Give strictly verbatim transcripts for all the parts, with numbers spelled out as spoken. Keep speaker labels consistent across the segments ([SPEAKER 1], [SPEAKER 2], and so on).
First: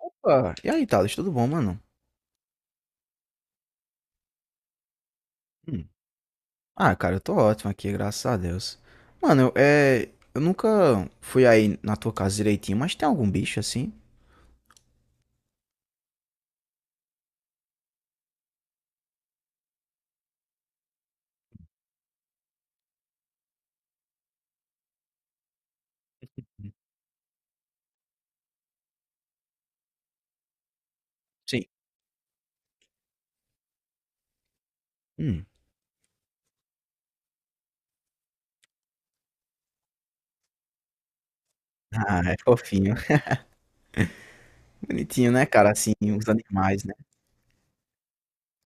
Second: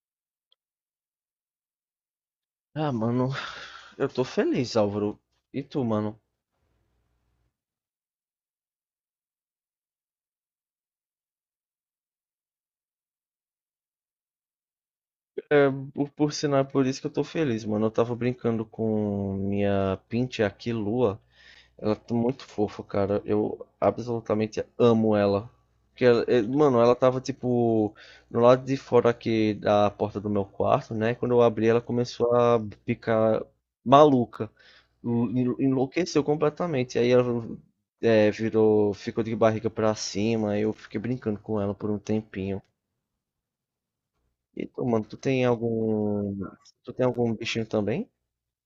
[SPEAKER 1] Opa, e aí, Thales, tudo bom, mano?
[SPEAKER 2] Ah, mano, eu tô feliz, Álvaro. E tu,
[SPEAKER 1] Hum.
[SPEAKER 2] mano?
[SPEAKER 1] Ah, cara, eu tô ótimo aqui, graças a Deus. Mano, eu, é, eu nunca fui aí na tua casa direitinho, mas tem algum bicho assim?
[SPEAKER 2] É, por, por sinal, é por isso que eu tô feliz, mano. Eu tava brincando com minha pinte aqui, Lua. Ela tá muito fofa, cara. Eu absolutamente amo ela. Porque, ela- eh, mano, ela tava tipo no lado de fora aqui da porta do meu quarto, né? Quando eu
[SPEAKER 1] Sim.
[SPEAKER 2] abri, ela começou a ficar maluca.
[SPEAKER 1] Hum.
[SPEAKER 2] En- Enlouqueceu completamente. Aí ela eh, virou, ficou de barriga pra cima. Aí eu fiquei brincando com ela por um
[SPEAKER 1] Ah, é
[SPEAKER 2] tempinho.
[SPEAKER 1] fofinho.
[SPEAKER 2] E tu, mano, tu
[SPEAKER 1] Bonitinho, né,
[SPEAKER 2] tem
[SPEAKER 1] cara? Assim, os
[SPEAKER 2] algum.
[SPEAKER 1] animais,
[SPEAKER 2] Tu
[SPEAKER 1] né?
[SPEAKER 2] tem algum bichinho também?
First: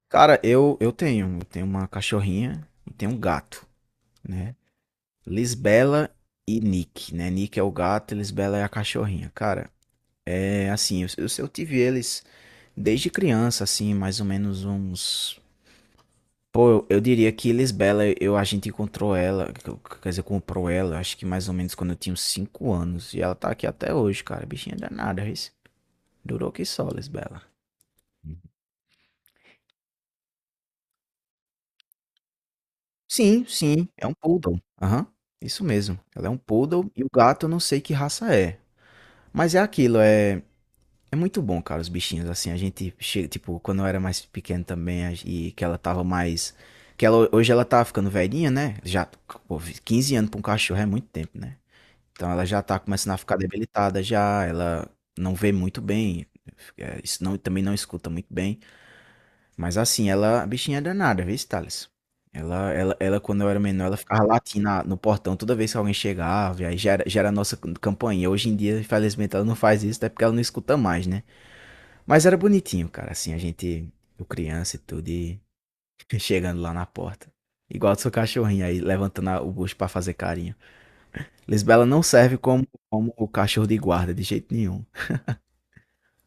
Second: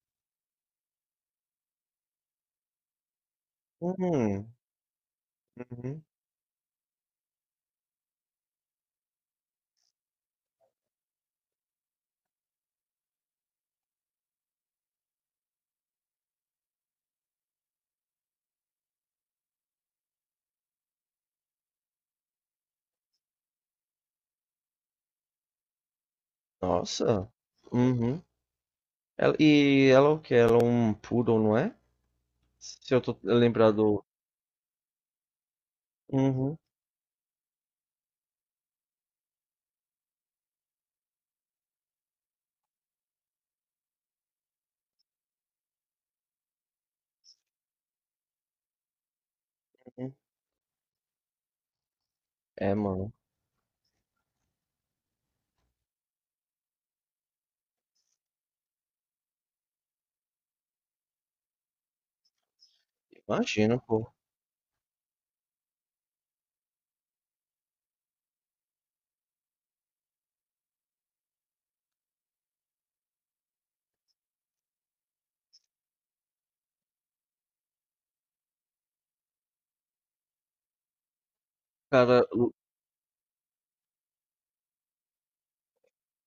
[SPEAKER 1] Cara, eu, eu tenho. Eu tenho uma cachorrinha e tenho um gato,
[SPEAKER 2] Hum,
[SPEAKER 1] né?
[SPEAKER 2] uhum.
[SPEAKER 1] Lisbela e Nick, né? Nick é o gato, e Lisbela é a cachorrinha. Cara, é assim, eu, eu, eu tive eles desde criança, assim, mais ou menos uns. Pô, eu, eu diria que Lisbela, eu, a gente encontrou ela, que eu- quer dizer, comprou ela, acho que mais ou menos quando eu tinha uns cinco anos. E ela tá aqui até hoje, cara. Bichinha danada, isso. Durou que só,
[SPEAKER 2] Nossa.
[SPEAKER 1] Lisbela.
[SPEAKER 2] Uhum. Ela- e ela é o quê? Ela é um poodle, não é? Se eu tô
[SPEAKER 1] Sim, sim,
[SPEAKER 2] lembrado.
[SPEAKER 1] é um poodle. Aham, isso mesmo. Ela é um
[SPEAKER 2] Uhum,
[SPEAKER 1] poodle e o gato eu não sei que raça é. Mas é aquilo, é, é muito bom, cara, os bichinhos. Assim, a gente chega, tipo, quando eu era mais pequeno também a- e que ela tava mais. Que ela, hoje ela tá ficando velhinha, né? Já, pô,
[SPEAKER 2] uhum.
[SPEAKER 1] quinze anos pra um cachorro é muito tempo, né? Então ela já
[SPEAKER 2] É,
[SPEAKER 1] tá
[SPEAKER 2] mano.
[SPEAKER 1] começando a ficar debilitada já, ela não vê muito bem, eh, isso não, também não escuta muito bem. Mas assim, ela, a bichinha é danada, viu, Thales? Ela, ela, ela, quando eu era
[SPEAKER 2] Imagina,
[SPEAKER 1] menor, ela
[SPEAKER 2] pô.
[SPEAKER 1] ficava latindo na- no portão toda vez que alguém chegava, e aí já era, já era a nossa cam- campainha. Hoje em dia, infelizmente, ela não faz isso, até porque ela não escuta mais, né? Mas era bonitinho, cara, assim, a gente, eu criança e tudo, e chegando lá na porta. Igual do seu cachorrinho aí, levantando a- o bucho pra fazer carinho. Lisbela não
[SPEAKER 2] Cara,
[SPEAKER 1] serve
[SPEAKER 2] Lu-
[SPEAKER 1] como, como o cachorro de guarda, de jeito nenhum.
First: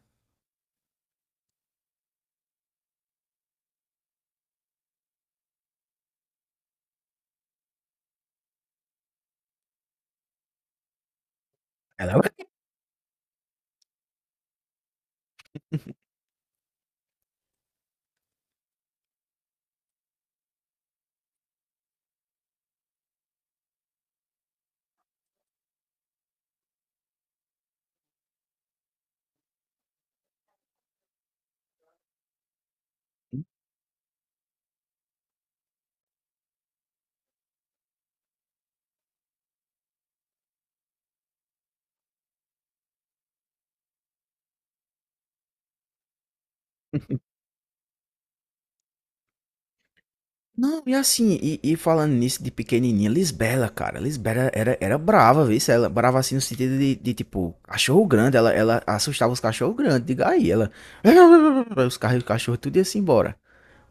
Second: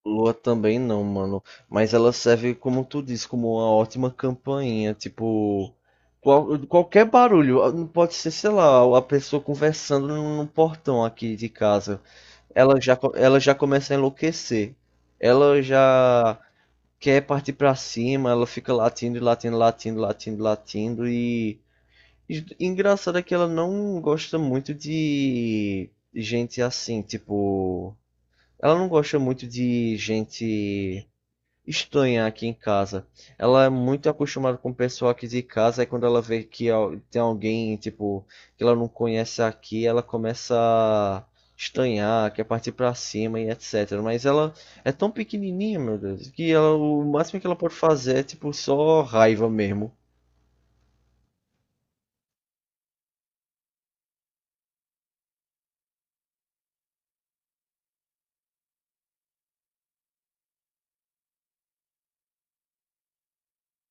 [SPEAKER 2] Lua também não, mano. Mas ela serve, como tu disse, como uma ótima campainha. Tipo, qual- qualquer barulho. Ah, não pode ser, sei lá, a pessoa conversando no no portão aqui de casa.
[SPEAKER 1] Ela é. o-
[SPEAKER 2] Ela já, co- ela já começa a enlouquecer. Ela já quer partir pra cima. Ela fica latindo, e latindo, latindo, latindo, latindo. E E- Engraçado é que ela não gosta muito de gente assim, tipo. Ela não gosta muito de gente estranha aqui em casa. Ela é muito acostumada com o pessoal aqui de casa, e quando ela vê que al- tem alguém, tipo, que ela não conhece aqui, ela começa a estranhar, quer partir pra cima e etcetera. Mas ela é tão pequenininha, meu Deus, que ela, o máximo que ela pode fazer é, tipo, só raiva mesmo.
[SPEAKER 1] Não, e assim, e, e falando nisso de pequenininha, Lisbela, cara, Lisbela era, era brava, viu? Ela brava assim no sentido de, de, tipo, cachorro grande, ela, ela assustava os cachorros grandes, diga aí, ela, os carros, os cachorros tudo ia-se embora.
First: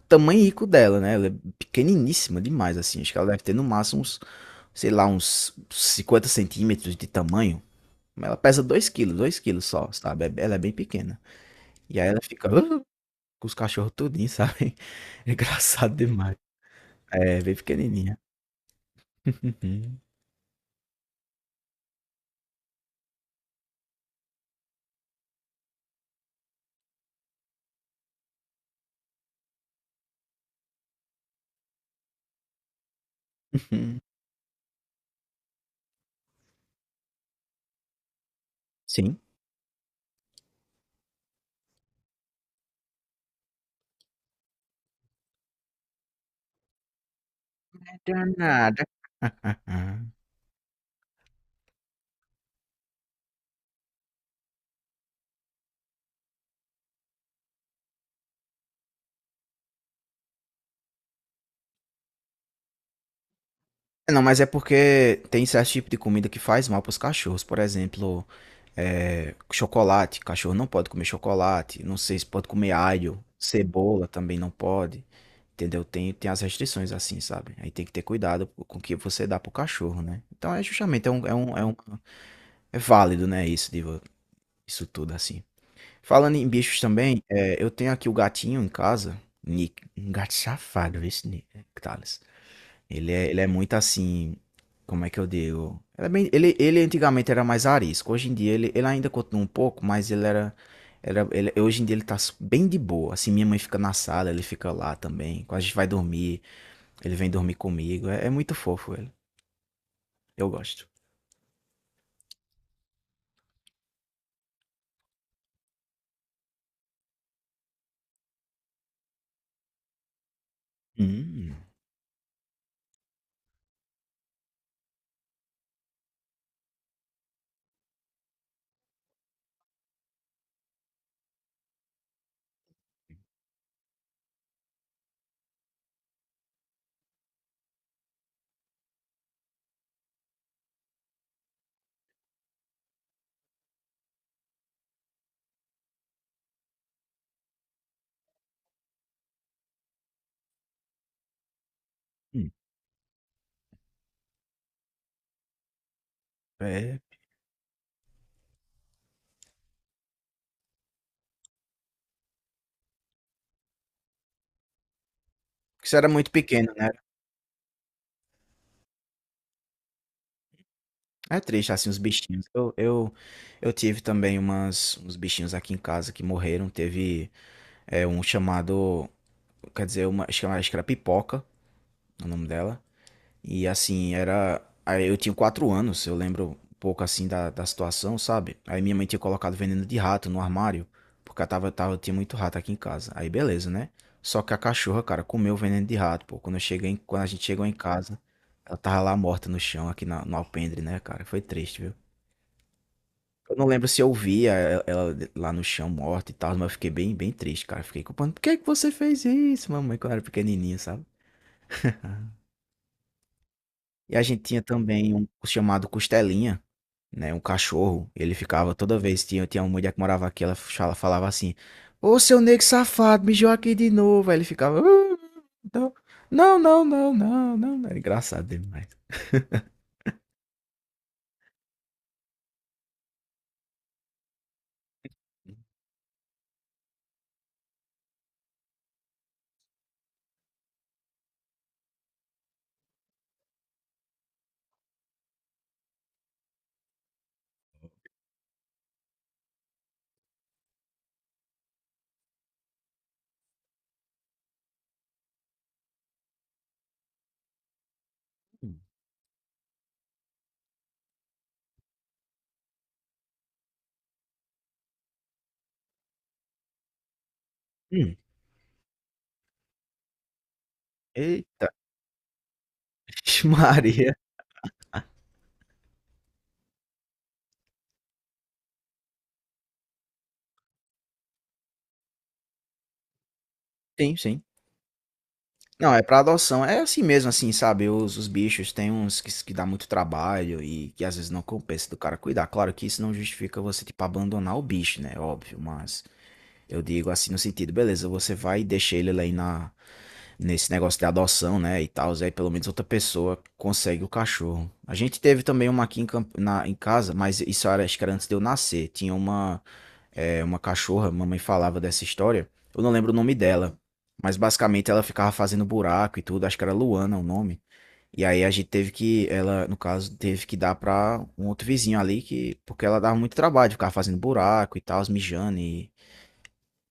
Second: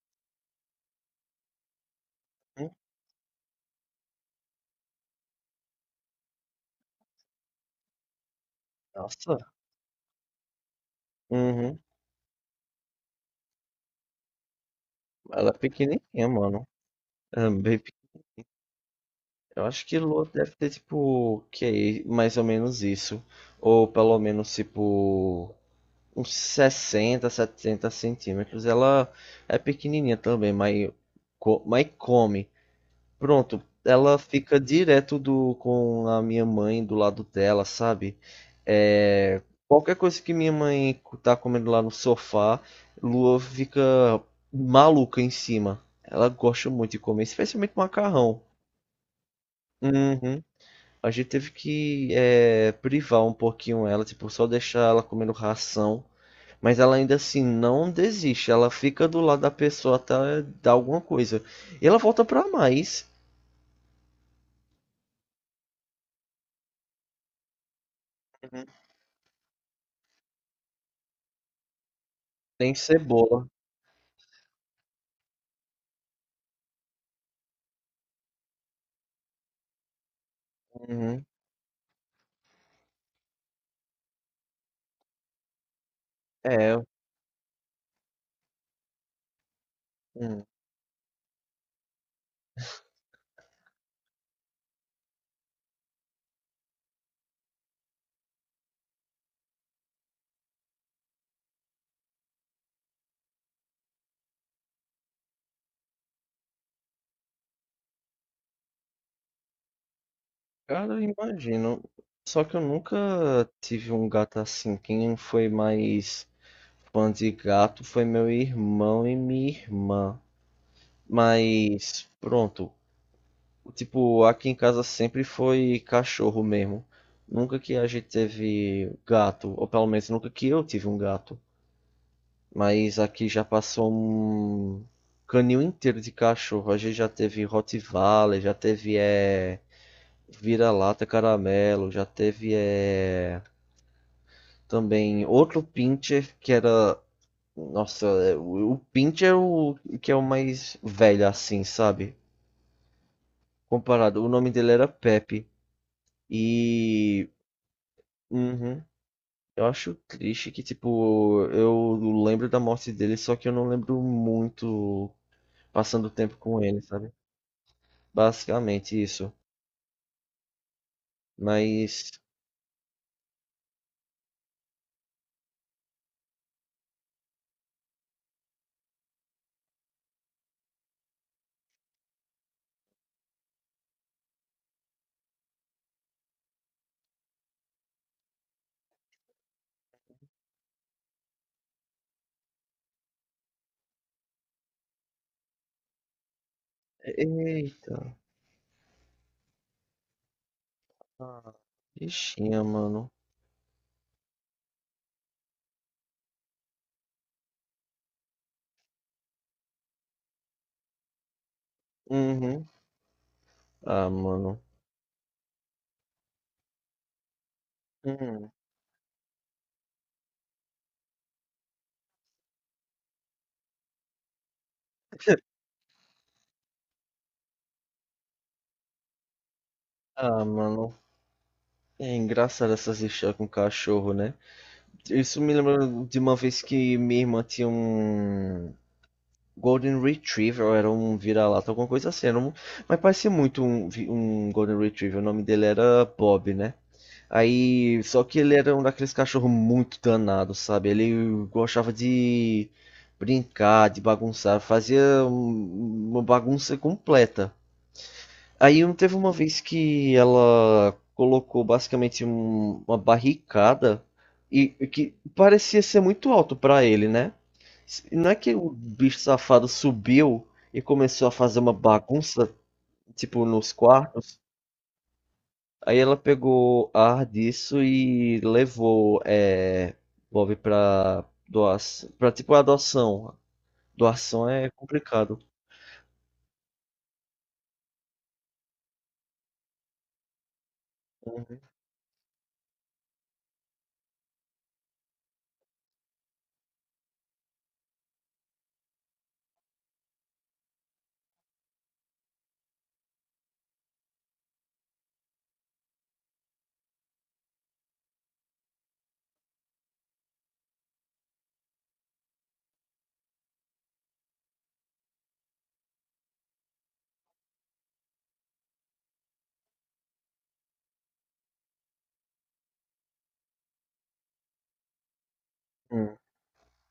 [SPEAKER 1] Tamanhico dela, né? Ela é pequeniníssima
[SPEAKER 2] Hum.
[SPEAKER 1] demais, assim. Acho que ela deve ter no máximo uns, sei lá, uns cinquenta centímetros de tamanho. Mas ela pesa dois quilos, dois
[SPEAKER 2] Nossa.
[SPEAKER 1] quilos só, sabe? É- Ela é bem pequena.
[SPEAKER 2] Uhum.
[SPEAKER 1] E aí ela fica "Ah", com os cachorros tudinho, sabe? É
[SPEAKER 2] Ela é
[SPEAKER 1] engraçado
[SPEAKER 2] pequenininha,
[SPEAKER 1] demais.
[SPEAKER 2] mano.
[SPEAKER 1] É,
[SPEAKER 2] É
[SPEAKER 1] bem
[SPEAKER 2] bem pe-
[SPEAKER 1] pequenininha.
[SPEAKER 2] Eu acho que Lua deve ter, tipo, que é mais ou menos isso. Ou pelo menos, tipo, uns sessenta, setenta centímetros. Ela é pequenininha também, mas, co- mas come. Pronto, ela fica direto do, com a minha mãe do lado dela, sabe?
[SPEAKER 1] Sim.
[SPEAKER 2] É, qualquer coisa que minha mãe tá comendo lá no sofá, Lua fica maluca em cima. Ela gosta muito de comer, especialmente
[SPEAKER 1] É
[SPEAKER 2] macarrão.
[SPEAKER 1] danada. Ah.
[SPEAKER 2] Uhum. A gente teve que é, privar um pouquinho ela, tipo, só deixar ela comendo ração. Mas ela ainda assim não desiste, ela fica do lado da pessoa até dar alguma coisa. E ela volta pra mais.
[SPEAKER 1] É, não, mas é porque tem certo tipo de comida que faz mal para os cachorros. Por exemplo, é, chocolate. Cachorro não pode comer chocolate. Não sei se pode comer
[SPEAKER 2] Tem
[SPEAKER 1] alho.
[SPEAKER 2] cebola.
[SPEAKER 1] Cebola também não pode. Entendeu? Tem, tem as restrições assim, sabe? Aí tem que ter cuidado com o que você dá pro cachorro, né? Então é justamente, é um,
[SPEAKER 2] Uhum.
[SPEAKER 1] é um, é um- é válido, né? Isso, de vo- isso tudo assim. Falando em
[SPEAKER 2] É,
[SPEAKER 1] bichos também, é, eu tenho aqui o gatinho em casa. Nick, um gato
[SPEAKER 2] hum,
[SPEAKER 1] safado, esse Nick, ele é, ele é muito assim. Como é que eu digo? Ele, é bem- ele, ele antigamente era mais arisco. Hoje em dia ele, ele ainda continua um pouco, mas ele era. Era, ele- hoje em dia ele tá su- bem de boa. Assim, minha mãe fica na sala, ele fica lá também. Quando a gente vai dormir, ele vem dormir comigo. É, é muito fofo ele. Eu gosto.
[SPEAKER 2] cara, eu imagino. Só que eu nunca tive um gato assim. Quem foi mais fã de gato foi meu irmão e minha irmã.
[SPEAKER 1] Hum,
[SPEAKER 2] Mas pronto, tipo, aqui em casa sempre foi cachorro mesmo. Nunca que a gente teve gato, ou pelo menos nunca que eu tive um gato. Mas aqui já passou um canil inteiro de cachorro. A gente já teve Rottweiler, já teve é... vira-lata caramelo, já teve é, também outro Pincher que era. Nossa, é, o o Pincher é o que é o mais velho assim, sabe?
[SPEAKER 1] hum.
[SPEAKER 2] Comparado, o nome dele era Pepe.
[SPEAKER 1] É.
[SPEAKER 2] E. Uhum. Eu acho triste que, tipo, eu lembro da morte dele, só que eu não lembro muito
[SPEAKER 1] Porque isso era
[SPEAKER 2] passando
[SPEAKER 1] muito
[SPEAKER 2] tempo com
[SPEAKER 1] pequeno,
[SPEAKER 2] ele,
[SPEAKER 1] né?
[SPEAKER 2] sabe? Basicamente isso.
[SPEAKER 1] É triste, assim, os
[SPEAKER 2] Mas.
[SPEAKER 1] bichinhos. Eu, eu, eu tive também umas, uns bichinhos aqui em casa que morreram. Teve é, um chamado. Quer dizer, uma, acho que era acho que era pipoca, o nome dela. E assim, era. Aí eu tinha quatro anos, eu lembro um pouco assim da, da situação, sabe? Aí minha mãe tinha colocado veneno de rato no armário, porque eu tava, tava, tinha muito rato aqui em casa. Aí beleza, né? Só que a cachorra, cara, comeu o veneno de rato, pô. Quando eu cheguei, em- quando a gente chegou em
[SPEAKER 2] Eita.
[SPEAKER 1] casa, ela tava lá morta no chão, aqui na- no alpendre, né, cara? Foi
[SPEAKER 2] Ah,
[SPEAKER 1] triste, viu?
[SPEAKER 2] bichinha, mano.
[SPEAKER 1] Eu não lembro se eu via ela ela lá no chão morta e tal, mas eu fiquei bem, bem triste, cara. Fiquei culpando. Por que que você fez isso, mamãe, quando eu era pequenininho, sabe?
[SPEAKER 2] Uhum. Ah,
[SPEAKER 1] E a gente
[SPEAKER 2] mano.
[SPEAKER 1] tinha também um chamado Costelinha, né, um cachorro. Ele
[SPEAKER 2] Hum.
[SPEAKER 1] ficava toda vez, tinha, tinha uma mulher que morava aqui, ela fala- falava assim: "Ô seu negro safado, mijou aqui de novo." Aí ele ficava: "Ah, não, não, não, não, não, não." Era engraçado demais.
[SPEAKER 2] Ah, mano, é engraçado essas histórias com cachorro, né? Isso me lembra de uma vez que minha irmã tinha um Golden Retriever, ou era um vira-lata, alguma coisa assim. Era um... Mas parecia muito um, vi- um Golden Retriever. O nome dele era Bob, né? Aí, só que ele era um daqueles cachorros muito danado, sabe? Ele gostava de brincar, de bagunçar, fazia um- uma bagunça completa.
[SPEAKER 1] Hum,
[SPEAKER 2] Aí um- teve uma vez que ela colocou basicamente um- uma barricada e e que parecia ser muito alto pra ele, né? S-
[SPEAKER 1] hum,
[SPEAKER 2] Não é que o bicho safado subiu e começou a fazer
[SPEAKER 1] eita,
[SPEAKER 2] uma bagunça, tipo, nos
[SPEAKER 1] Maria.
[SPEAKER 2] quartos. Aí ela pegou ar disso e levou é, Bob pra doação, pra tipo adoção.
[SPEAKER 1] Sim, sim.
[SPEAKER 2] Doação é complicado.
[SPEAKER 1] Não, é pra adoção. É assim mesmo, assim, sabe? Os, os bichos tem uns que, que dá muito trabalho e que às vezes não compensa do cara cuidar. Claro que isso não justifica você, tipo, abandonar o bicho, né? Óbvio, mas eu digo assim no sentido, beleza, você vai e deixa ele lá aí na, nesse negócio de adoção, né? E tal, aí pelo menos outra pessoa consegue o cachorro. A gente teve também uma aqui em, camp- na, em casa, mas isso era, acho que era antes de eu nascer. Tinha uma é, uma cachorra, mamãe falava dessa história. Eu não lembro o nome dela, mas basicamente ela ficava fazendo buraco e tudo, acho que era Luana o nome. E aí a gente teve que, ela, no caso, teve que dar pra um outro vizinho ali, que, porque ela dava muito trabalho, ficava fazendo buraco e tal, mijando e.
[SPEAKER 2] Uhum,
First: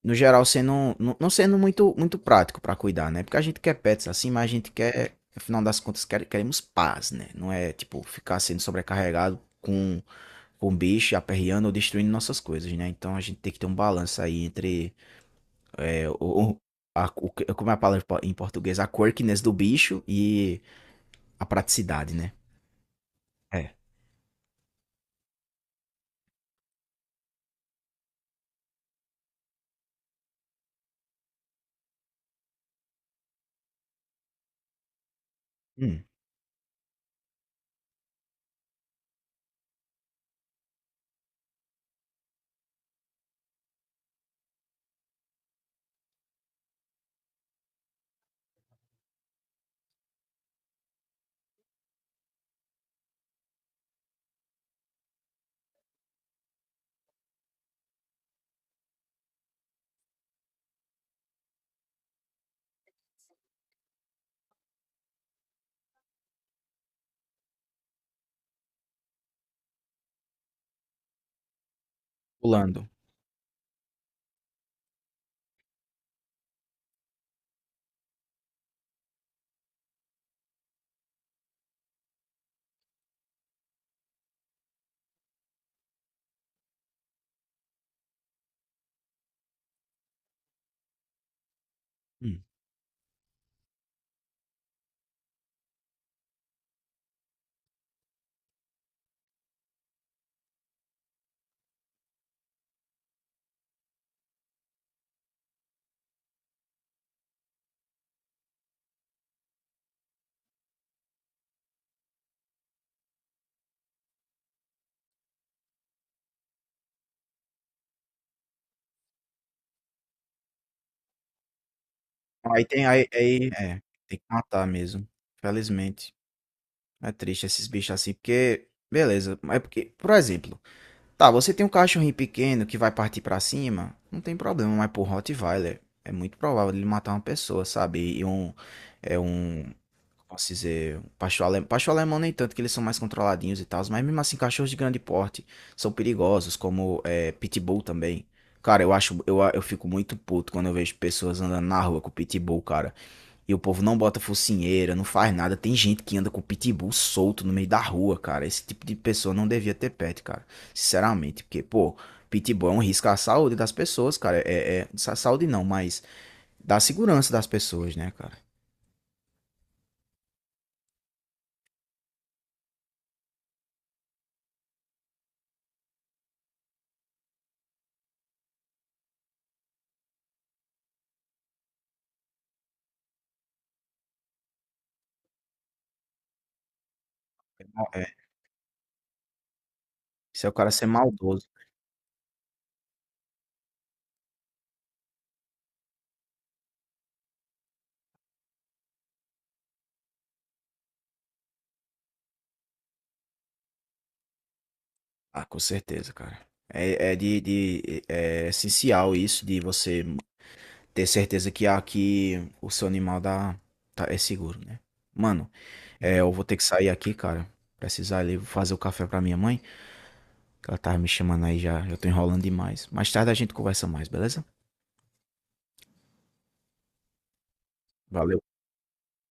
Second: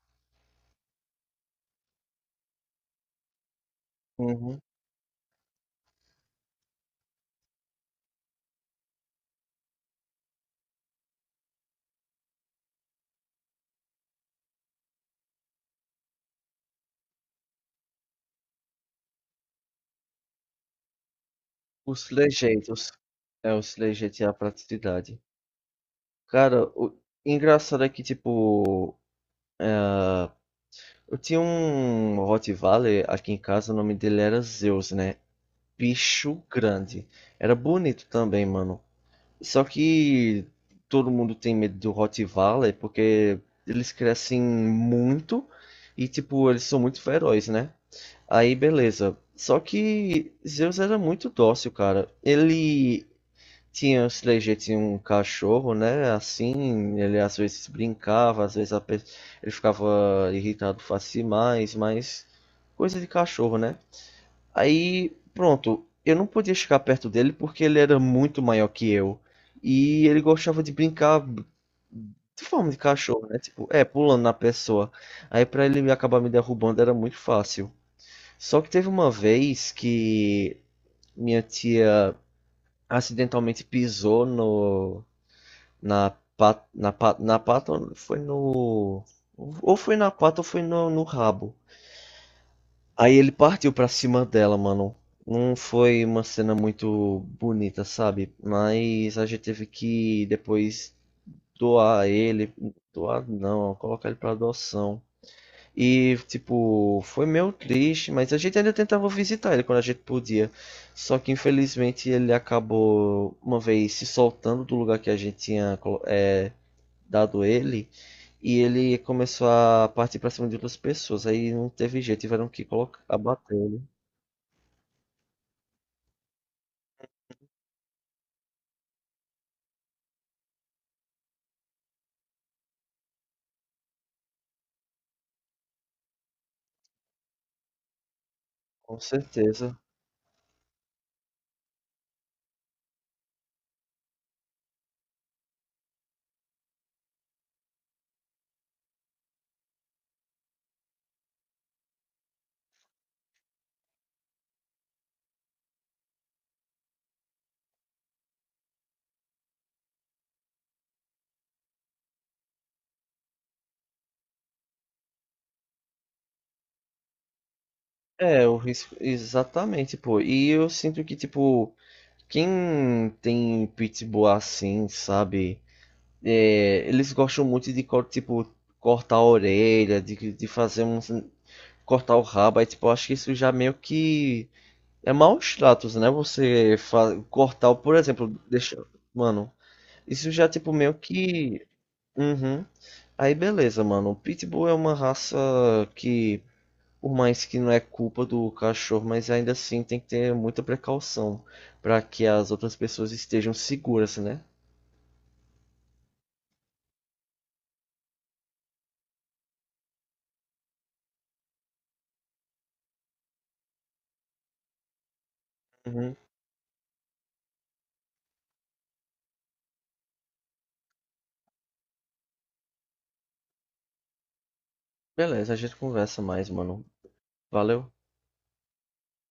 [SPEAKER 1] No geral, sendo, não, não sendo muito, muito prático pra cuidar, né? Porque a gente quer pets assim, mas a
[SPEAKER 2] uhum.
[SPEAKER 1] gente quer, afinal das contas, quer- queremos paz, né? Não é, tipo, ficar sendo sobrecarregado com com bicho, aperreando ou destruindo nossas coisas, né? Então a gente tem que ter um balanço aí entre é, o, o- a, o- como é a palavra em po- em português? A quirkiness do bicho e a
[SPEAKER 2] Os
[SPEAKER 1] praticidade, né?
[SPEAKER 2] trejeitos. É,
[SPEAKER 1] É.
[SPEAKER 2] os trejeitos e a praticidade. Cara, o engraçado é que, tipo, eu tinha um Rottweiler aqui em casa, o nome dele era Zeus, né?
[SPEAKER 1] Hum,
[SPEAKER 2] Bicho grande. Era bonito também, mano. Só que todo mundo tem medo do Rottweiler porque eles crescem muito e, tipo, eles são muito ferozes, né? Aí, beleza. Só que Zeus era muito dócil, cara. Ele tinha, o Slayer tinha um cachorro, né? Assim, ele às vezes brincava, às vezes a pe- ele ficava irritado fácil demais, mas coisa de cachorro, né? Aí, pronto, eu não podia chegar perto dele porque ele era muito maior que eu. E ele gostava de brincar de forma de
[SPEAKER 1] pulando.
[SPEAKER 2] cachorro, né? Tipo, é, pulando na pessoa. Aí pra ele acabar me derrubando era muito fácil. Só que teve uma vez que minha tia acidentalmente pisou no na pat, na pat, na pata, foi no, ou foi na pata, ou foi no, no rabo.
[SPEAKER 1] Hum.
[SPEAKER 2] Aí ele partiu pra cima dela, mano. Não foi uma cena muito bonita, sabe? Mas a gente teve que depois doar ele, doar não, colocar ele pra adoção. E, tipo, foi meio triste, mas a gente ainda tentava visitar ele quando a gente podia. Só que, infelizmente, ele acabou, uma vez, se soltando do lugar que a gente tinha é, dado ele. E ele começou a partir pra cima de outras pessoas. Aí não teve jeito, tiveram
[SPEAKER 1] Aí
[SPEAKER 2] que
[SPEAKER 1] tem,
[SPEAKER 2] colocar,
[SPEAKER 1] aí, aí,
[SPEAKER 2] abater
[SPEAKER 1] é,
[SPEAKER 2] ele,
[SPEAKER 1] tem que matar mesmo. Felizmente. É triste esses bichos assim, porque, beleza, mas é porque, por exemplo, tá, você tem um cachorrinho pequeno que vai partir pra cima, não tem problema, mas pro Rottweiler é muito provável ele matar uma pessoa, sabe? E um,
[SPEAKER 2] com
[SPEAKER 1] é um,
[SPEAKER 2] certeza.
[SPEAKER 1] posso dizer, pastor alemão, pastor alemão nem tanto, que eles são mais controladinhos e tal, mas mesmo assim, cachorros de grande porte são perigosos, como é, pitbull também. Cara, eu acho, eu, eu fico muito puto quando eu vejo pessoas andando na rua com pitbull, cara. E o povo não bota focinheira, não faz nada. Tem gente que anda com pitbull solto no meio da rua, cara. Esse tipo de pessoa não devia ter pet, cara. Sinceramente, porque, pô, pitbull é um risco à saúde das pessoas, cara. É, é, é, sa- saúde não, mas da segurança das pessoas, né, cara?
[SPEAKER 2] É, o risco, exatamente, pô. E eu sinto que, tipo, quem tem pitbull assim, sabe? É, eles gostam muito de co- tipo cortar a orelha, de, de fazer um cortar o rabo, aí tipo, eu acho que isso já meio que é maus tratos, né? Você fa- cortar, o- por
[SPEAKER 1] É,
[SPEAKER 2] exemplo, deixa, mano, isso
[SPEAKER 1] se
[SPEAKER 2] já
[SPEAKER 1] é o cara
[SPEAKER 2] tipo
[SPEAKER 1] ser
[SPEAKER 2] meio
[SPEAKER 1] maldoso.
[SPEAKER 2] que uhum. Aí beleza, mano. O Pitbull é uma raça que por mais que não é culpa do cachorro, mas ainda assim tem que ter muita precaução para que as outras pessoas estejam seguras, né?
[SPEAKER 1] Ah, com certeza, cara. É, é de, de- é é essencial isso de você ter certeza que aqui o seu animal dá, tá, é seguro, né? Mano,
[SPEAKER 2] Uhum.
[SPEAKER 1] é, eu vou ter que sair aqui, cara. Precisar ali fazer o café pra minha mãe, que ela tava me chamando aí já, eu tô enrolando demais. Mais tarde a gente conversa mais, beleza?
[SPEAKER 2] Beleza, a gente conversa mais, mano. Valeu.
[SPEAKER 1] Valeu.